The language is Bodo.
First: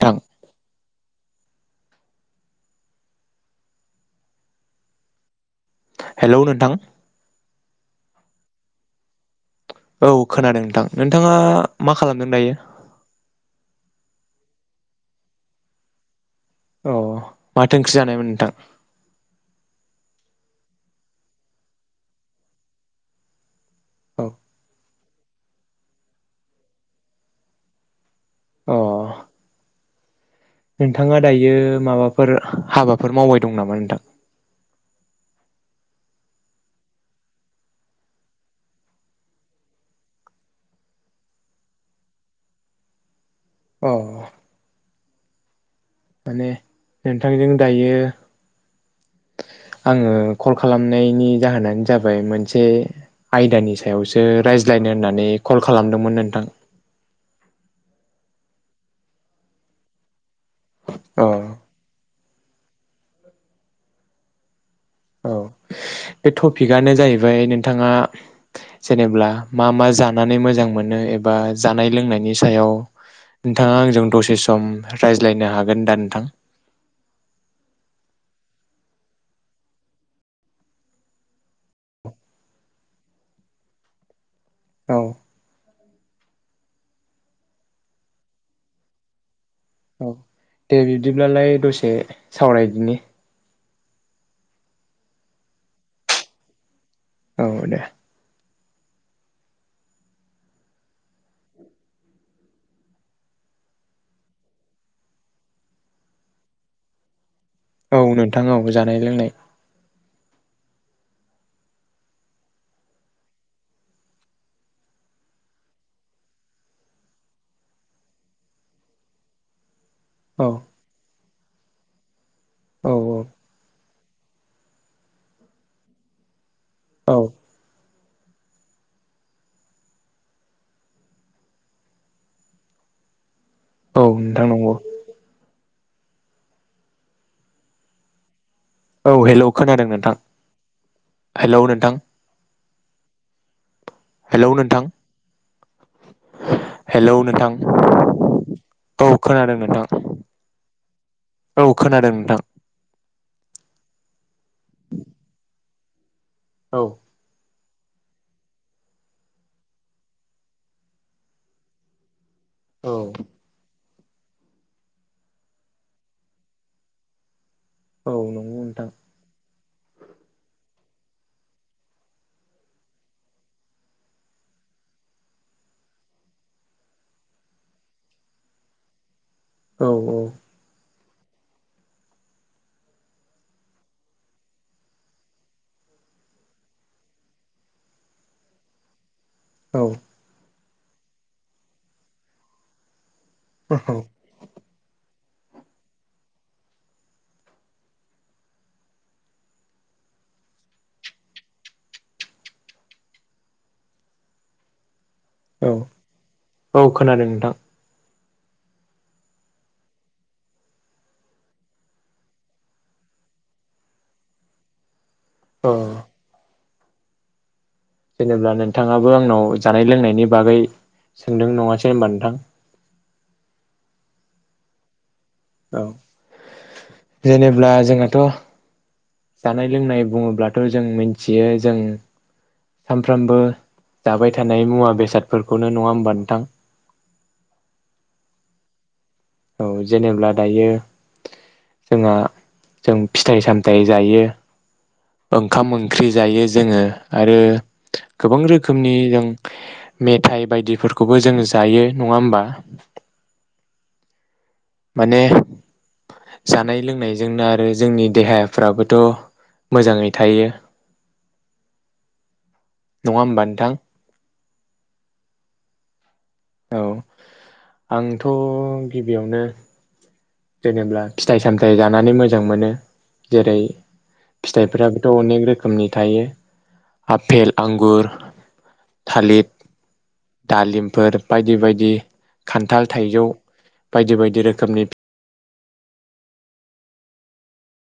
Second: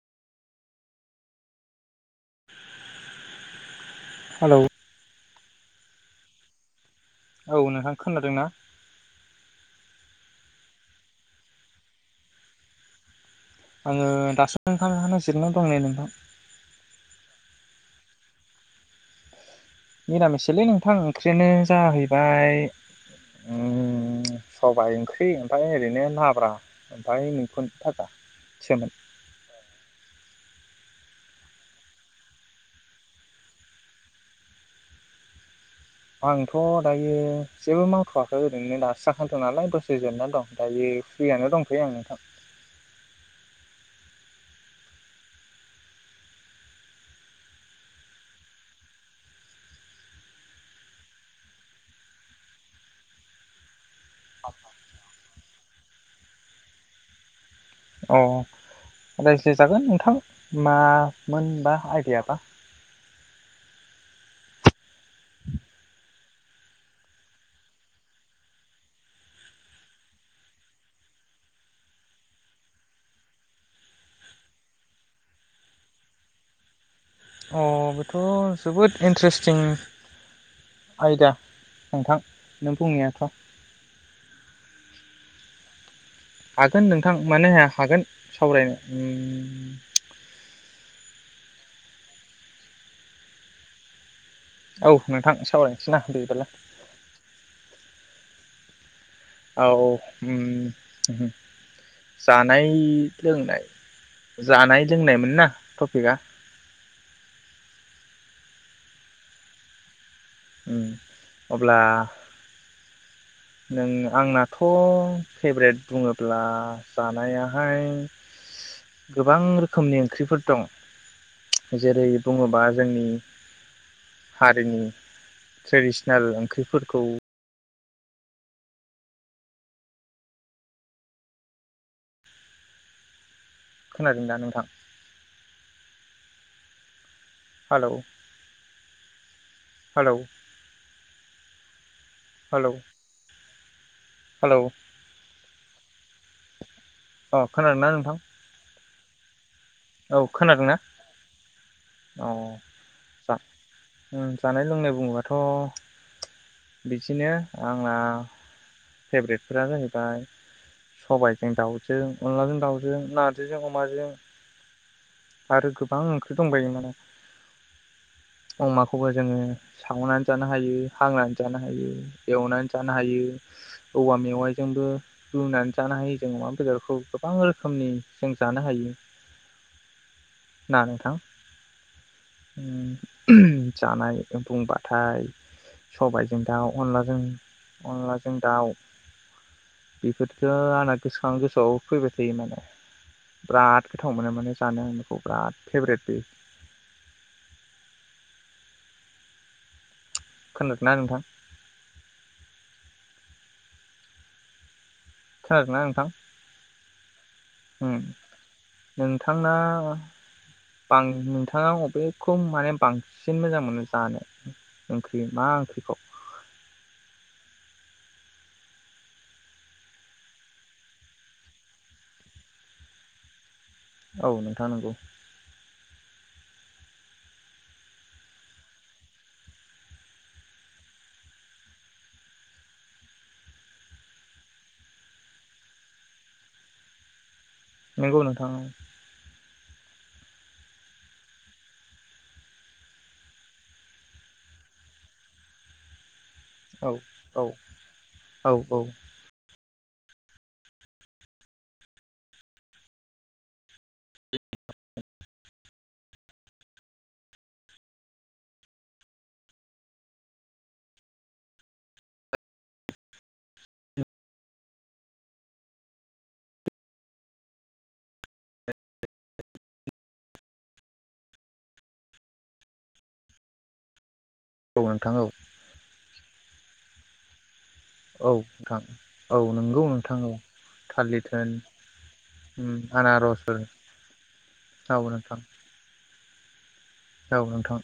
थां हेलौ हेलौ नोंथां औ नोंथां खोनादों ना औ खोनादों नोंथां नोंथाङा मा खालामदों दायो आङो दासो ओंखाम जाखांनानै जिरायना दं नै नोंथां अ माथो ओंख्रि जानायमोन नोंथां निरामिससोलै नोंथां ओंख्रिनो जाहैबाय औ ओम सबाय ओंख्रि [unintelligible] ओमफाय ओरैनो लाब्रा ओमफाय मैखुन फाजा अ सोमोन नोंथाङा दायो माबाफोर हाबाफोर मावबाय दं नामा नोंथां? आंथ' दायो जेबो मावथ'वाखै ओरैनो दासो जाखांदों नालाय दसे जिरायना दं दायो फ्रियानो दंथ'यो आं नोंथां। औ माने नोंथांजों दायो आङो कल खालामनायनि जाहोनानो जाबाय मोनसे आयदानि सायावसो रायज्लायनो होननानै कल खालामदोंमोन नोंथां अ रायज्लाय जागोन नोंथां अ मामोनबा आइदाया बा औ बे टपिकआनो जाहैबाय नोंथाङा जेनेबा मा मा जानानै मोजां मोनो एबा जानाय लोंनायनि सायाव नोंथाङा आंजों दसे सम रायज्लायनो हागोन दा नोंथां? अ बेथ' जोबोद इन्टारेस्टिं आयदा नोंथां नों बुंनायाथ' औ हागोन नोंथां मानोहाया हागोन सावरायनो उम औ दे बिदिब्लालाय दसे सावरायदिनि औ नोंथां सावरायनोसै ना बिदिबालाय औ दे औ ओम ओम जानाय लोंनाय जानाय लोंनायमोन ना टपिकआ? औ नोंथां औ जानाय लोंनाय ओम अब्ला नों आंनाथ' फेभ्रेट बुङोब्ला जानायाहाय गोबां रोखोम खोमनि नि ओंख्रिफोर औ दं जेरै बुङोबा औ जोंनि हारिनि ट्रेडिसनेल ओंख्रि फोरखौ औ औ नोंथां नंगौ हेलौ औ हेलौ खोनादों नोंथां हेलौ हेलौ नोंथां हेलौ हेलौ नोंथां हेलौ अ नोंथां। खोनादोंना नोंथां औ खोनादोंमोन औ खोनादों ना? खोनादों औ नोंथां जा ओं जानाय लोंनाय बुङोबाथ' औ बिदिनो आंना फेभ्रेटफोरा जाहैबाय सबायजों दाउजों अनलाजों औ दावजों नारजिजों अमाजों [inaudible] आरो गोबां ओंख्रि दंबायो माने औ नंगौ नोंथां अमाखौबो जोङो सावनानै जानो हायो, हांनानै जानो हायो, एवनानै जानो हायो, औवा मेवाइजोंबो रुनानै जानो हायो जों अमा बेदरखौ गोबां रोखोमनि जों जानो हायो। औ औ। ना नोंथां ओम जानाय बुंबाथाय सबायजों दाउ अनलाजों अनलाजों दाउ। औ बेफोरथ' ना गोसोखां गोसोआव फैबाय थायो माने बिराद औ गोथाव मोनो माने। बिराद फेभ्रेट बे। खोनादों ना नोंथां? औ खोनादोंना नोंथां औ खोनादों नोंथां। उम नोंथांना बां नोंथाङा अबेखौ माने बांसिन मोजां मोनो जानो? ओंख्रि मा अ ओंख्रिखौ? जेनेबा नोंथाङाबो आंनाव जानाय लोंनायनि बागै सोंदों नङासै होनबा नोंथां। औ नोंथाङा नंगौ। औ जेनेब्ला जोंहाथ' जानाय लोंनाय बुङोब्लाथ' जों मिथियो। जों सामफ्रामबो जाबाय थानाय मुवा बेसादफोरखौनो। नङा होमबा नोंथां? नंगौ नोंथां औ। औ जेनेब्ला दायो जोंहा जों फिथाइ सामथाइ जायो ओंखाम ओंख्रि जायो। जोङो औ आरो औ गोबां औ औ रोखोमनि जों मेथाय बायदिफोरखौबो जोङो जायो। नङा होमबा? माने जानाय लोंनायजोंनो आरो जोंनि देहाफ्राबोथ' मोजाङै थायो। नङा होमबा नोंथां? औ आंथ' गिबियावनो जेनेब्ला फिथाइ सामथाइ जानानै मोजां मोनो। जेरै औ नोंथां फिथाइफोराबोथ' औ अनेक रोखोमनि थायो। आफेल आंगुर औ नोंथां औ थालिर, नंगौ नोंथां औ दालिमफोर थालिर थोन बायदि बायदि उम खान्थाल, थाइजौ आनारसफोर बायदि बायदि रोखोमनि। औ नोंथां औ नोंथां।